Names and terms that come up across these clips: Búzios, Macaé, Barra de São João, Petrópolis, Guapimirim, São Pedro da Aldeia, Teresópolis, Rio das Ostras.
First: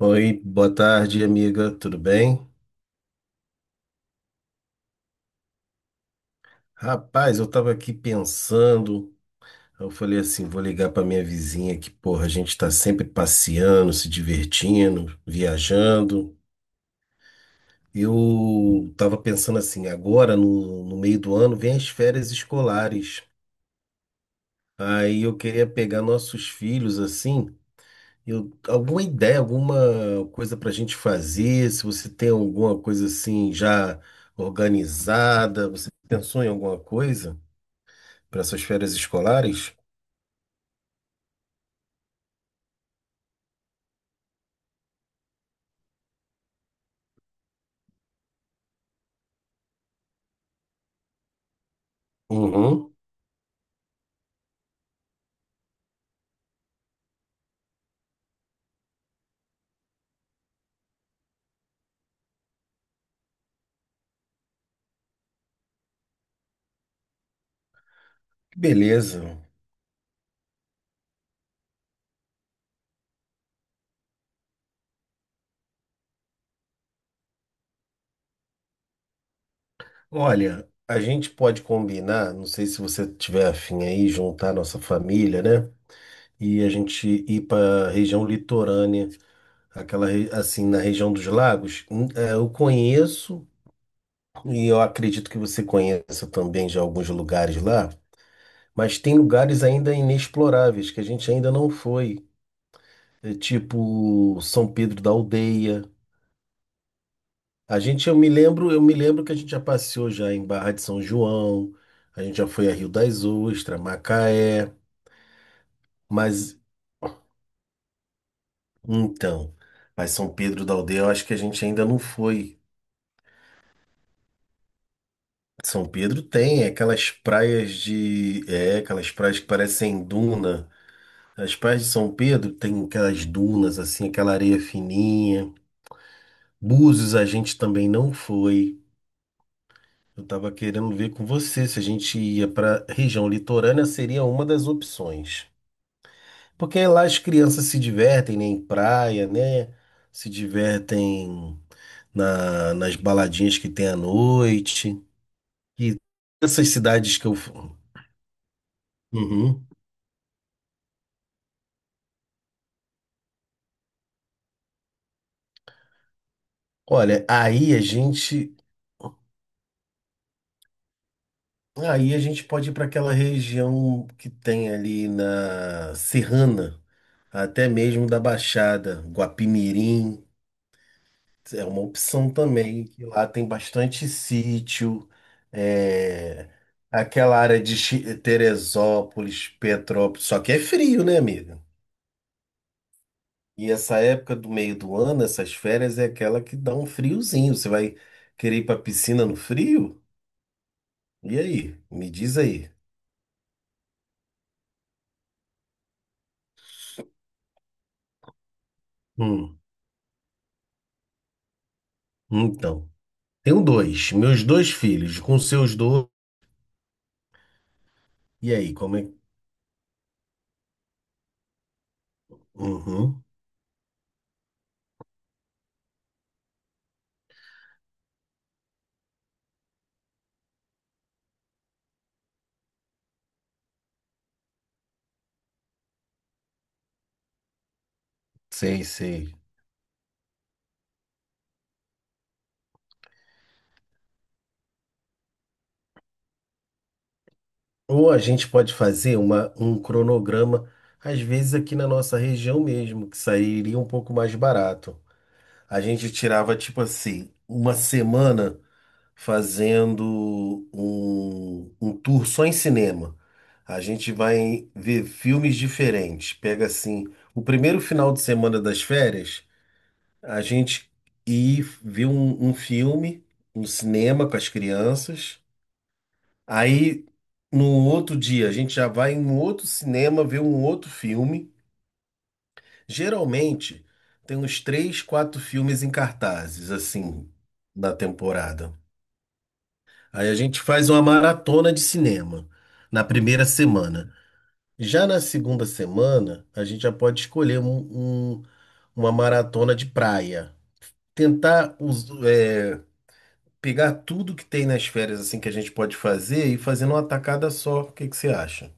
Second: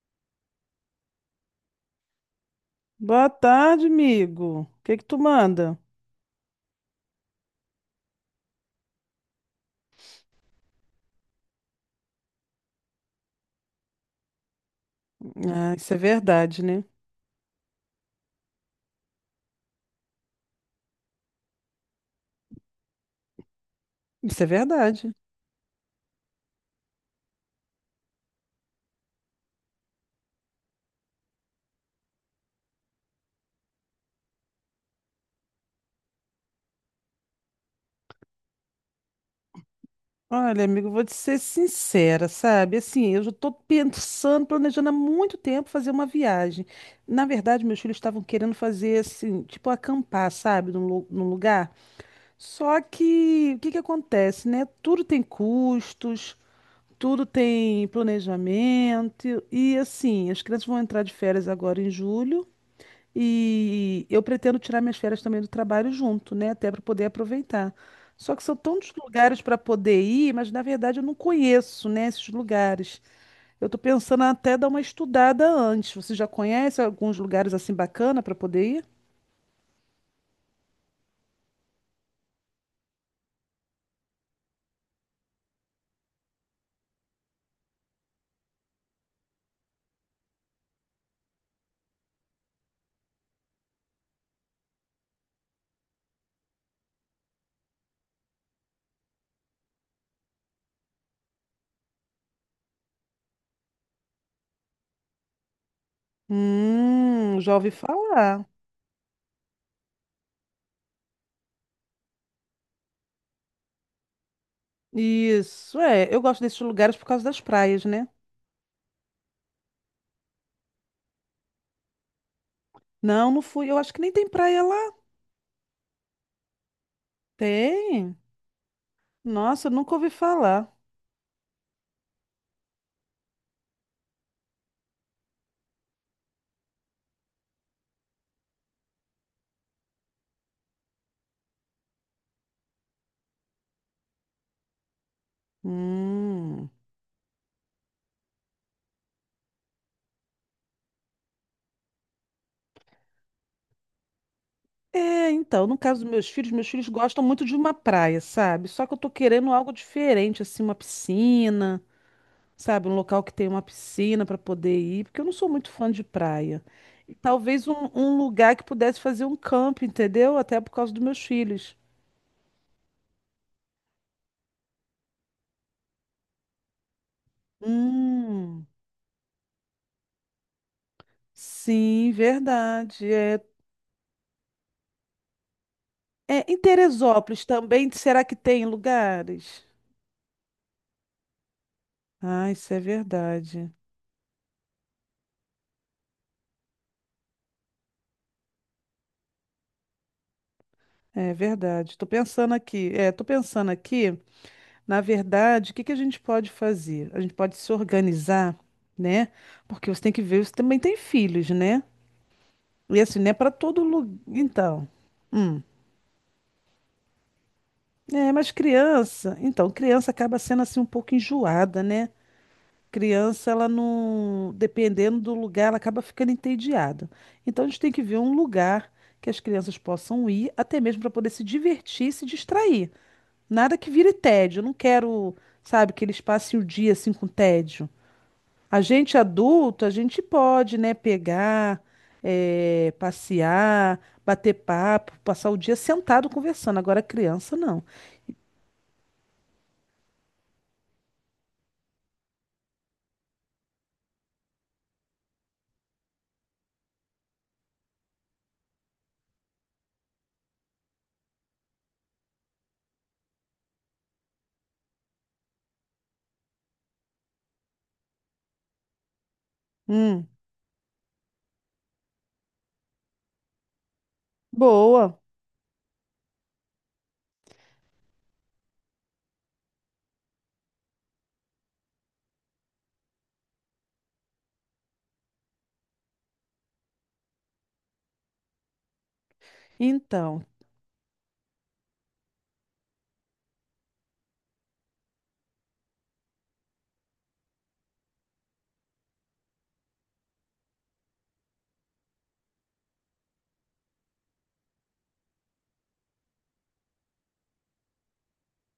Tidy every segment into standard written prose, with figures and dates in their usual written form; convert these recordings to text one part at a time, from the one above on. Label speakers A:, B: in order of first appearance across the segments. A: Oi, boa tarde, amiga. Tudo bem?
B: Boa tarde, amigo. O que que tu manda?
A: Rapaz, eu tava aqui pensando, eu falei assim, vou ligar pra minha vizinha que, porra, a gente tá sempre passeando, se divertindo,
B: Ah, isso é
A: viajando.
B: verdade, né?
A: Eu tava pensando assim, agora no meio do ano vem as férias escolares.
B: Isso é verdade.
A: Aí eu queria pegar nossos filhos assim, eu, alguma ideia, alguma coisa pra gente fazer, se você tem alguma coisa assim já organizada, você pensou em alguma coisa para suas férias escolares?
B: Olha, amigo, vou te ser sincera, sabe? Assim, eu já tô pensando, planejando há muito tempo fazer uma viagem. Na verdade, meus filhos estavam querendo fazer, assim, tipo acampar, sabe? Num lugar. Só
A: Uhum.
B: que, o que que acontece, né? Tudo tem planejamento. E, assim, as crianças vão entrar de férias agora em julho. E eu pretendo tirar minhas férias também do trabalho junto, né? Até para poder aproveitar. Só que são tantos
A: Beleza.
B: lugares para poder ir, mas na verdade eu não conheço, né, esses lugares. Eu estou pensando até dar uma estudada antes. Você já conhece alguns lugares assim bacana para poder ir?
A: Olha, a gente pode combinar, não sei se você tiver afim aí, juntar a nossa família, né? E a gente ir para a região litorânea, assim, na região dos lagos. É, eu conheço e eu acredito que você conheça também já alguns lugares lá, mas tem lugares ainda inexploráveis que a gente ainda não foi. É tipo São Pedro da Aldeia.
B: Já ouvi
A: A gente, eu me
B: falar.
A: lembro, eu me lembro que a gente já passeou já em Barra de São João, a gente já foi a Rio das Ostras, Macaé,
B: Isso, é. Eu gosto
A: mas
B: desses lugares por causa das praias, né?
A: então, mas São Pedro da Aldeia, eu acho que a gente ainda não foi.
B: Não, não fui. Eu acho que nem tem praia lá.
A: São Pedro tem é aquelas praias
B: Tem?
A: de, é, aquelas praias que
B: Nossa, eu nunca
A: parecem
B: ouvi
A: duna.
B: falar.
A: As praias de São Pedro tem aquelas dunas assim, aquela areia fininha. Búzios a gente também não foi. Eu estava querendo ver com você se a gente ia para região litorânea, seria uma das opções.
B: Hum.
A: Porque lá as crianças se divertem, né, em praia, né? Se divertem nas baladinhas que tem à noite.
B: É, então, no
A: E
B: caso dos meus
A: essas
B: filhos
A: cidades
B: gostam
A: que
B: muito de uma praia, sabe? Só que eu tô querendo
A: uhum.
B: algo diferente, assim, uma piscina, sabe? Um local que tenha uma piscina para poder ir, porque eu não sou muito fã de praia. E
A: Olha,
B: talvez
A: aí a
B: um
A: gente.
B: lugar que pudesse fazer um campo, entendeu? Até por causa dos meus filhos.
A: Aí a gente pode ir para aquela região que tem ali na Serrana, até mesmo da
B: Hum,
A: Baixada, Guapimirim. É uma
B: sim,
A: opção também, que
B: verdade.
A: lá tem bastante sítio, é,
B: Em
A: aquela
B: Teresópolis
A: área de
B: também, será que tem
A: Teresópolis,
B: lugares?
A: Petrópolis, só que é frio, né, amiga?
B: Ah, isso é
A: E
B: verdade.
A: essa época do meio do ano, essas férias, é aquela que dá um friozinho. Você vai querer ir pra piscina no frio?
B: É
A: E aí?
B: verdade. Tô
A: Me diz
B: pensando
A: aí.
B: aqui. É, tô pensando aqui. Na verdade, o que que a gente pode fazer? A gente pode se organizar, né?
A: Hum,
B: Porque você tem que ver, você também tem filhos, né?
A: então,
B: E assim, não é para
A: tenho
B: todo lugar.
A: dois, meus dois
B: Então,
A: filhos, com
B: hum.
A: seus dois.
B: É, mas
A: E aí, como é?
B: criança, então, criança acaba sendo assim um pouco enjoada, né?
A: Uhum,
B: Criança, ela não, dependendo do lugar, ela acaba ficando entediada. Então, a gente tem que ver um lugar que as crianças possam ir, até mesmo para poder se divertir, e se distrair. Nada que vire tédio. Eu não quero, sabe, que eles passem o dia assim com tédio. A
A: sei,
B: gente
A: sei.
B: adulto, a gente pode, né, pegar, passear, bater papo, passar o dia sentado conversando. Agora criança não.
A: Ou a gente pode fazer um cronograma, às vezes aqui na nossa região mesmo, que sairia um pouco mais barato. A gente tirava, tipo assim, uma semana fazendo um tour só em cinema. A gente vai ver filmes diferentes. Pega assim, o primeiro final de semana das férias,
B: Hum,
A: a gente ir ver um filme no cinema com as
B: boa.
A: crianças. Aí, no outro dia, a gente já vai em um outro cinema ver um outro filme. Geralmente, tem uns três, quatro filmes em cartazes, assim, na temporada. Aí a
B: Então,
A: gente faz uma maratona de cinema na primeira semana. Já na segunda semana, a gente já pode escolher uma maratona de praia. É, pegar tudo que tem nas férias assim que a gente pode fazer e fazer numa tacada só. O que que você acha?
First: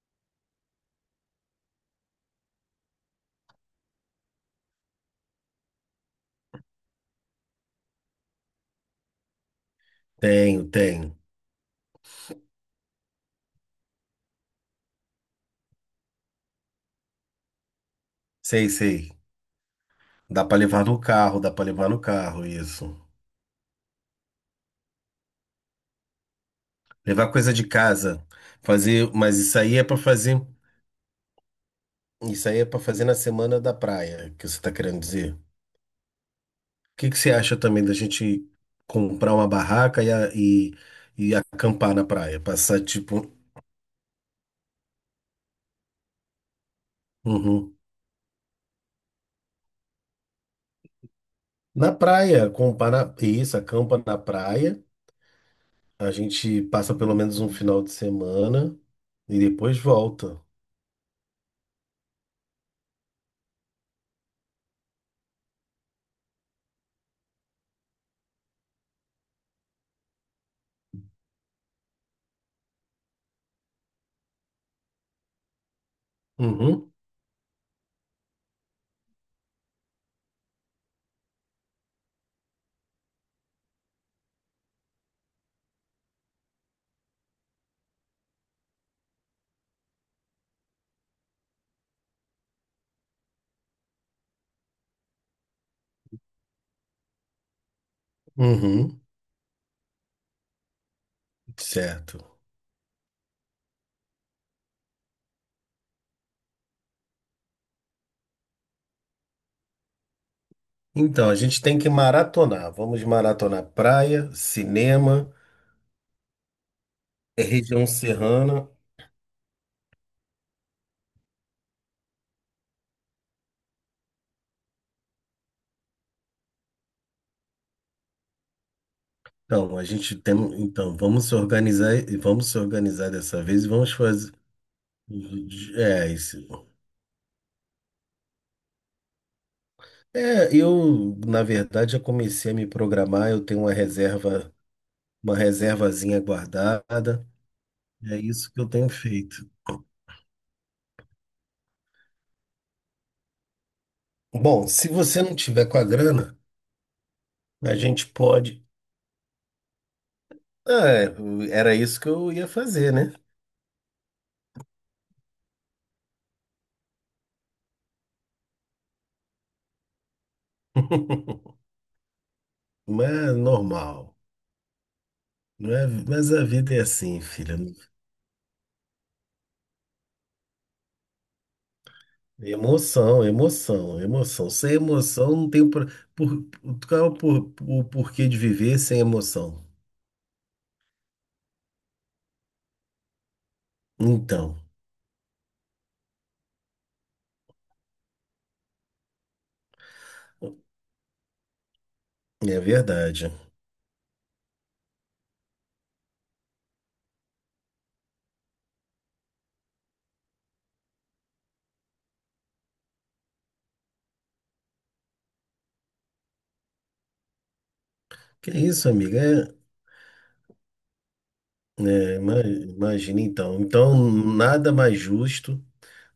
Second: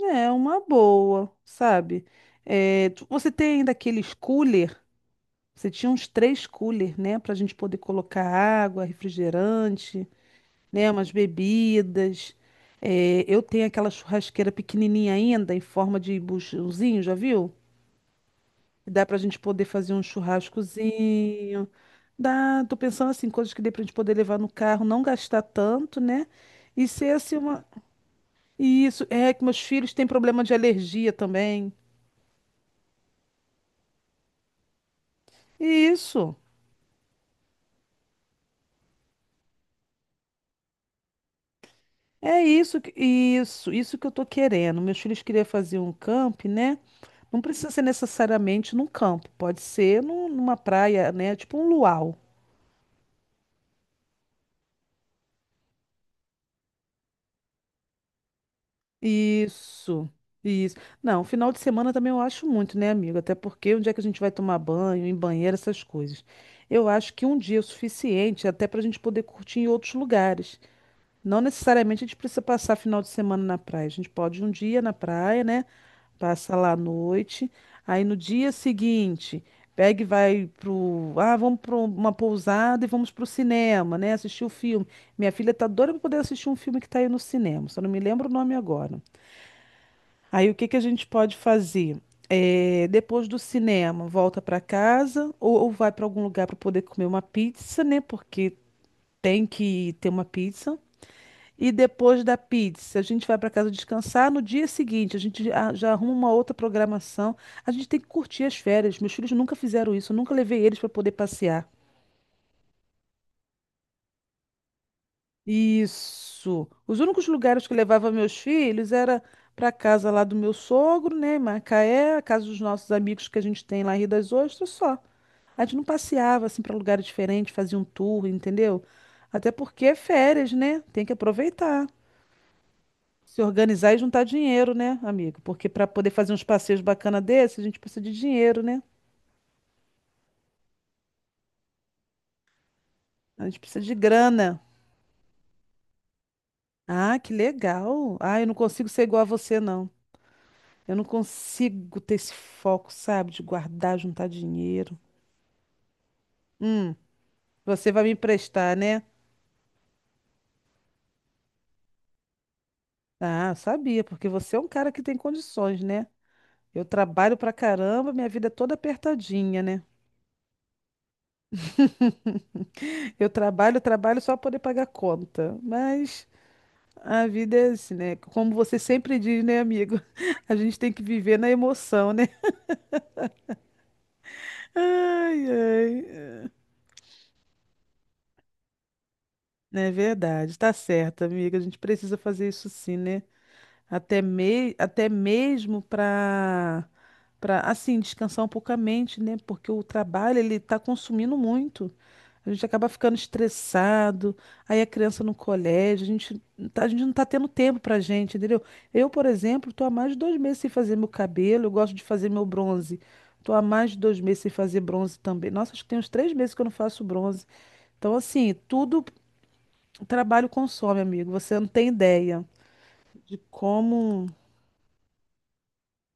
B: é uma boa, sabe? Você tem ainda aqueles cooler? Você tinha uns três cooler, né, para a gente poder colocar água, refrigerante,
A: Tenho,
B: né, umas
A: tenho.
B: bebidas. Eu tenho aquela churrasqueira pequenininha ainda em forma de buchãozinho, já viu?
A: Sei,
B: Dá
A: sei.
B: pra gente poder fazer um
A: Dá pra levar no carro, dá pra
B: churrascozinho.
A: levar no carro,
B: Dá, tô
A: isso.
B: pensando assim, coisas que dê pra gente poder levar no carro, não gastar tanto, né? E ser
A: Levar
B: assim
A: coisa de
B: uma.
A: casa,
B: Isso,
A: fazer,
B: é
A: mas
B: que meus filhos têm problema de alergia também.
A: isso aí é para fazer na semana da praia, que você tá querendo dizer. O
B: Isso.
A: que que você acha também da gente comprar uma barraca e e acampar na praia,
B: É
A: passar
B: isso,
A: tipo,
B: isso, isso que eu tô querendo. Meus filhos queriam fazer um camp, né? Não precisa
A: uhum.
B: ser necessariamente num campo, pode ser numa praia, né? Tipo um
A: Na
B: luau.
A: praia, acampar na, isso, acampa na praia. A gente passa pelo menos um final de semana e depois
B: Isso,
A: volta.
B: isso. Não, final de semana também eu acho muito, né, amigo? Até porque onde é que a gente vai tomar banho, em banheiro, essas coisas. Eu acho que um dia é o suficiente até para a gente poder curtir em outros lugares. Não necessariamente a gente precisa passar final de semana na praia. A gente pode ir um dia na praia, né? Passa lá à
A: Uhum.
B: noite. Aí no dia seguinte, pega e vai pro. Ah, vamos para uma pousada e vamos pro cinema, né? Assistir o filme. Minha filha tá doida para poder assistir um filme que tá aí no cinema. Só não me lembro o nome agora. Aí o que que a gente pode fazer? É, depois do cinema, volta para casa ou vai para algum lugar para poder comer uma pizza, né? Porque
A: Uhum.
B: tem que ter uma pizza. E depois da
A: Certo.
B: pizza, a gente vai para casa descansar. No dia seguinte, já arruma uma outra programação. A gente tem que curtir as férias. Meus filhos nunca fizeram isso. Eu nunca levei eles para poder
A: Então, a gente
B: passear.
A: tem que maratonar. Vamos maratonar praia, cinema,
B: Isso. Os únicos lugares que eu
A: região
B: levava meus
A: serrana.
B: filhos era para casa lá do meu sogro, né, em Macaé, a casa dos nossos amigos que a gente tem lá em Rio das Ostras, só. A gente não passeava assim para lugares diferentes, fazia um tour, entendeu? Até
A: Então, a
B: porque é
A: gente tem,
B: férias, né?
A: então,
B: Tem que aproveitar,
A: vamos se organizar
B: se
A: dessa vez e vamos
B: organizar e juntar
A: fazer.
B: dinheiro, né, amigo? Porque para
A: É,
B: poder fazer uns
A: isso.
B: passeios bacana desses, a gente precisa de dinheiro, né?
A: É, eu, na verdade, já comecei a me programar,
B: A
A: eu
B: gente
A: tenho uma
B: precisa de
A: reserva,
B: grana.
A: uma reservazinha
B: Ah,
A: guardada.
B: que legal.
A: É
B: Ah, eu
A: isso
B: não
A: que eu tenho
B: consigo ser igual a
A: feito.
B: você, não. Eu não consigo ter esse foco, sabe, de guardar, juntar
A: Bom, se
B: dinheiro.
A: você não tiver com a grana,
B: Hum,
A: a
B: você vai
A: gente
B: me
A: pode.
B: emprestar, né?
A: Ah, é, era isso que eu ia fazer, né?
B: Ah, eu sabia, porque você é um cara que tem condições, né? Eu trabalho pra caramba, minha vida é toda apertadinha, né?
A: Mas
B: Eu
A: é
B: trabalho,
A: normal.
B: trabalho só para poder pagar conta.
A: Não é-
B: Mas
A: mas a vida é assim,
B: a
A: filha.
B: vida é assim, né? Como você sempre diz, né, amigo? A gente tem que viver na emoção, né?
A: Emoção, emoção, emoção. Sem emoção não
B: Ai,
A: tem
B: ai.
A: por,
B: É
A: qual é o porquê de viver sem emoção.
B: É verdade, tá certo, amiga. A gente precisa fazer isso sim, né?
A: Então,
B: Até mesmo para assim descansar um pouco a mente, né? Porque o trabalho ele está consumindo muito. A
A: é
B: gente acaba ficando
A: verdade.
B: estressado, aí a criança no colégio, a gente, a gente não está tendo tempo para gente, entendeu? Eu, por exemplo, estou há mais de dois meses sem fazer meu cabelo, eu gosto de fazer meu bronze. Estou há mais de dois meses sem fazer bronze também. Nossa, acho que tem uns três meses que eu não faço bronze. Então,
A: Que
B: assim,
A: isso,
B: tudo
A: amiga? É,
B: trabalho consome, amigo. Você não tem
A: é,
B: ideia
A: imagina
B: de
A: então. Então,
B: como.
A: nada mais justo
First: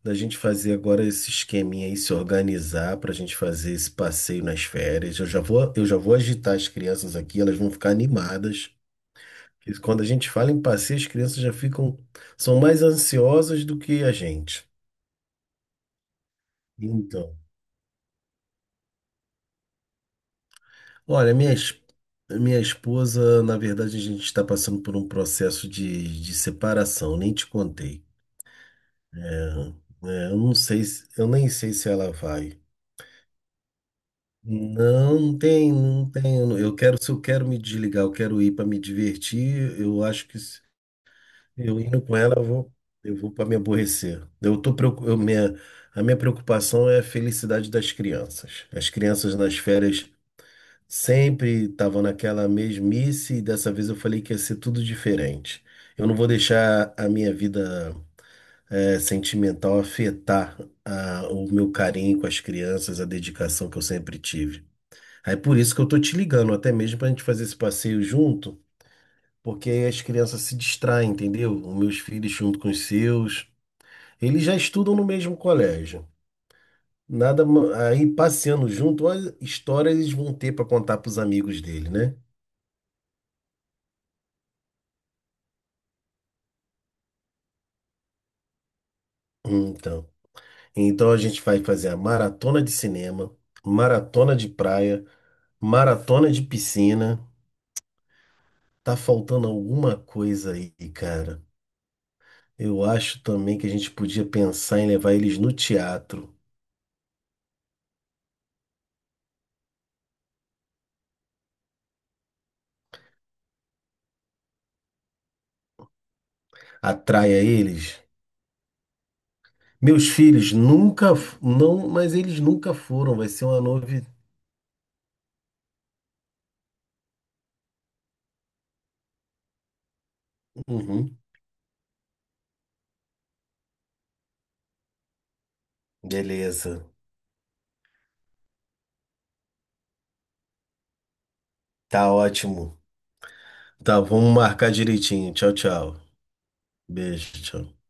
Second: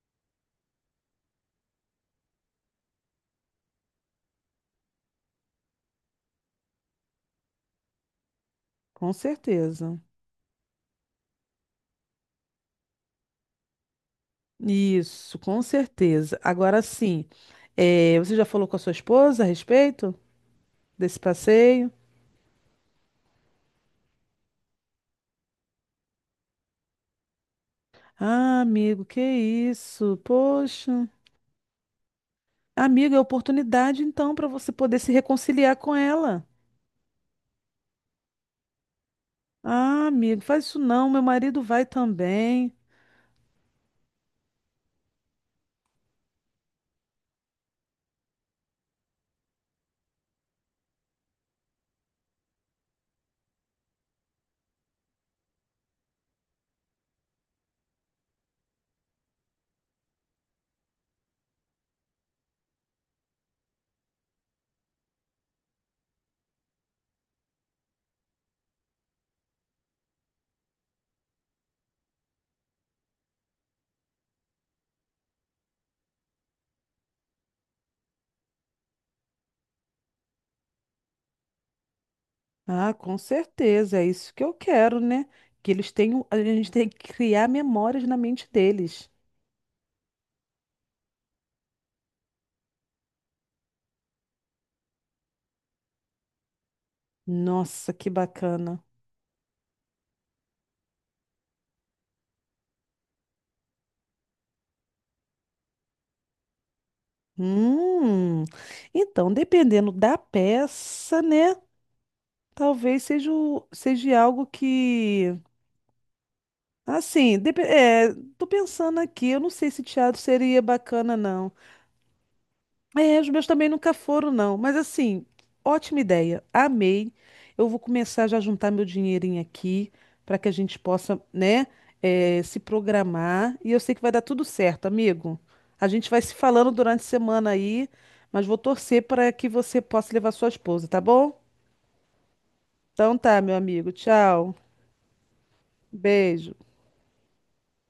A: da gente fazer agora esse esqueminha aí, se organizar para a gente fazer esse passeio nas férias. Eu já vou agitar as crianças aqui, elas vão ficar animadas.
B: Com
A: Que
B: certeza.
A: quando a gente fala em passeio, as crianças já ficam, são mais ansiosas do que a gente.
B: Isso, com certeza. Agora sim,
A: Então,
B: você já falou com a sua esposa a respeito desse
A: olha,
B: passeio?
A: minha esposa, na verdade, a gente está passando por um processo de separação, nem te contei.
B: Ah, amigo, que
A: É,
B: isso?
A: é, eu não sei,
B: Poxa.
A: eu nem sei se ela vai.
B: Amigo, é oportunidade então para você poder se
A: Não, não tem,
B: reconciliar com
A: não tem.
B: ela.
A: Eu quero, se eu quero me desligar, eu quero ir para me divertir. Eu
B: Ah,
A: acho que
B: amigo, faz isso não, meu marido
A: eu
B: vai
A: indo com ela,
B: também.
A: eu vou para me aborrecer. Eu tô, a minha preocupação é a felicidade das crianças. As crianças nas férias sempre estavam naquela mesmice e dessa vez eu falei que ia ser tudo diferente. Eu não vou deixar a minha vida sentimental afetar o meu carinho com as crianças, a dedicação que eu sempre tive. Aí por isso que eu tô te ligando, até mesmo para a gente fazer esse passeio junto porque aí as crianças se distraem, entendeu? Os meus filhos junto com os seus, eles já estudam no mesmo colégio. Nada, ma- aí passeando junto, olha, histórias eles vão ter para contar para os amigos dele, né?
B: Ah, com certeza, é isso que eu quero, né? Que eles tenham, a gente tem que criar memórias na mente deles.
A: Então, então a gente vai fazer a maratona de cinema, maratona de praia, maratona de piscina.
B: Nossa, que bacana.
A: Tá faltando alguma coisa aí, cara. Eu acho também que a gente podia pensar em levar eles no teatro.
B: Hum, então, dependendo da peça, né? Talvez seja, o- seja algo que. Assim,
A: Atraia eles.
B: é, tô pensando aqui, eu não sei se
A: Meus
B: teatro
A: filhos
B: seria
A: nunca,
B: bacana,
A: f-
B: não.
A: não, mas eles nunca foram.
B: É, os
A: Vai ser
B: meus
A: uma
B: também nunca
A: novidade.
B: foram, não. Mas assim, ótima ideia. Amei. Eu vou começar já a juntar meu dinheirinho aqui para que a gente possa, né, se programar. E eu sei que vai dar tudo certo, amigo. A gente vai se falando
A: Beleza.
B: durante a semana aí, mas vou torcer para que você possa levar sua esposa, tá bom?
A: Tá ótimo.
B: Então tá, meu amigo.
A: Tá, vamos
B: Tchau.
A: marcar direitinho. Tchau, tchau.
B: Beijo.
A: Beijo, tchau.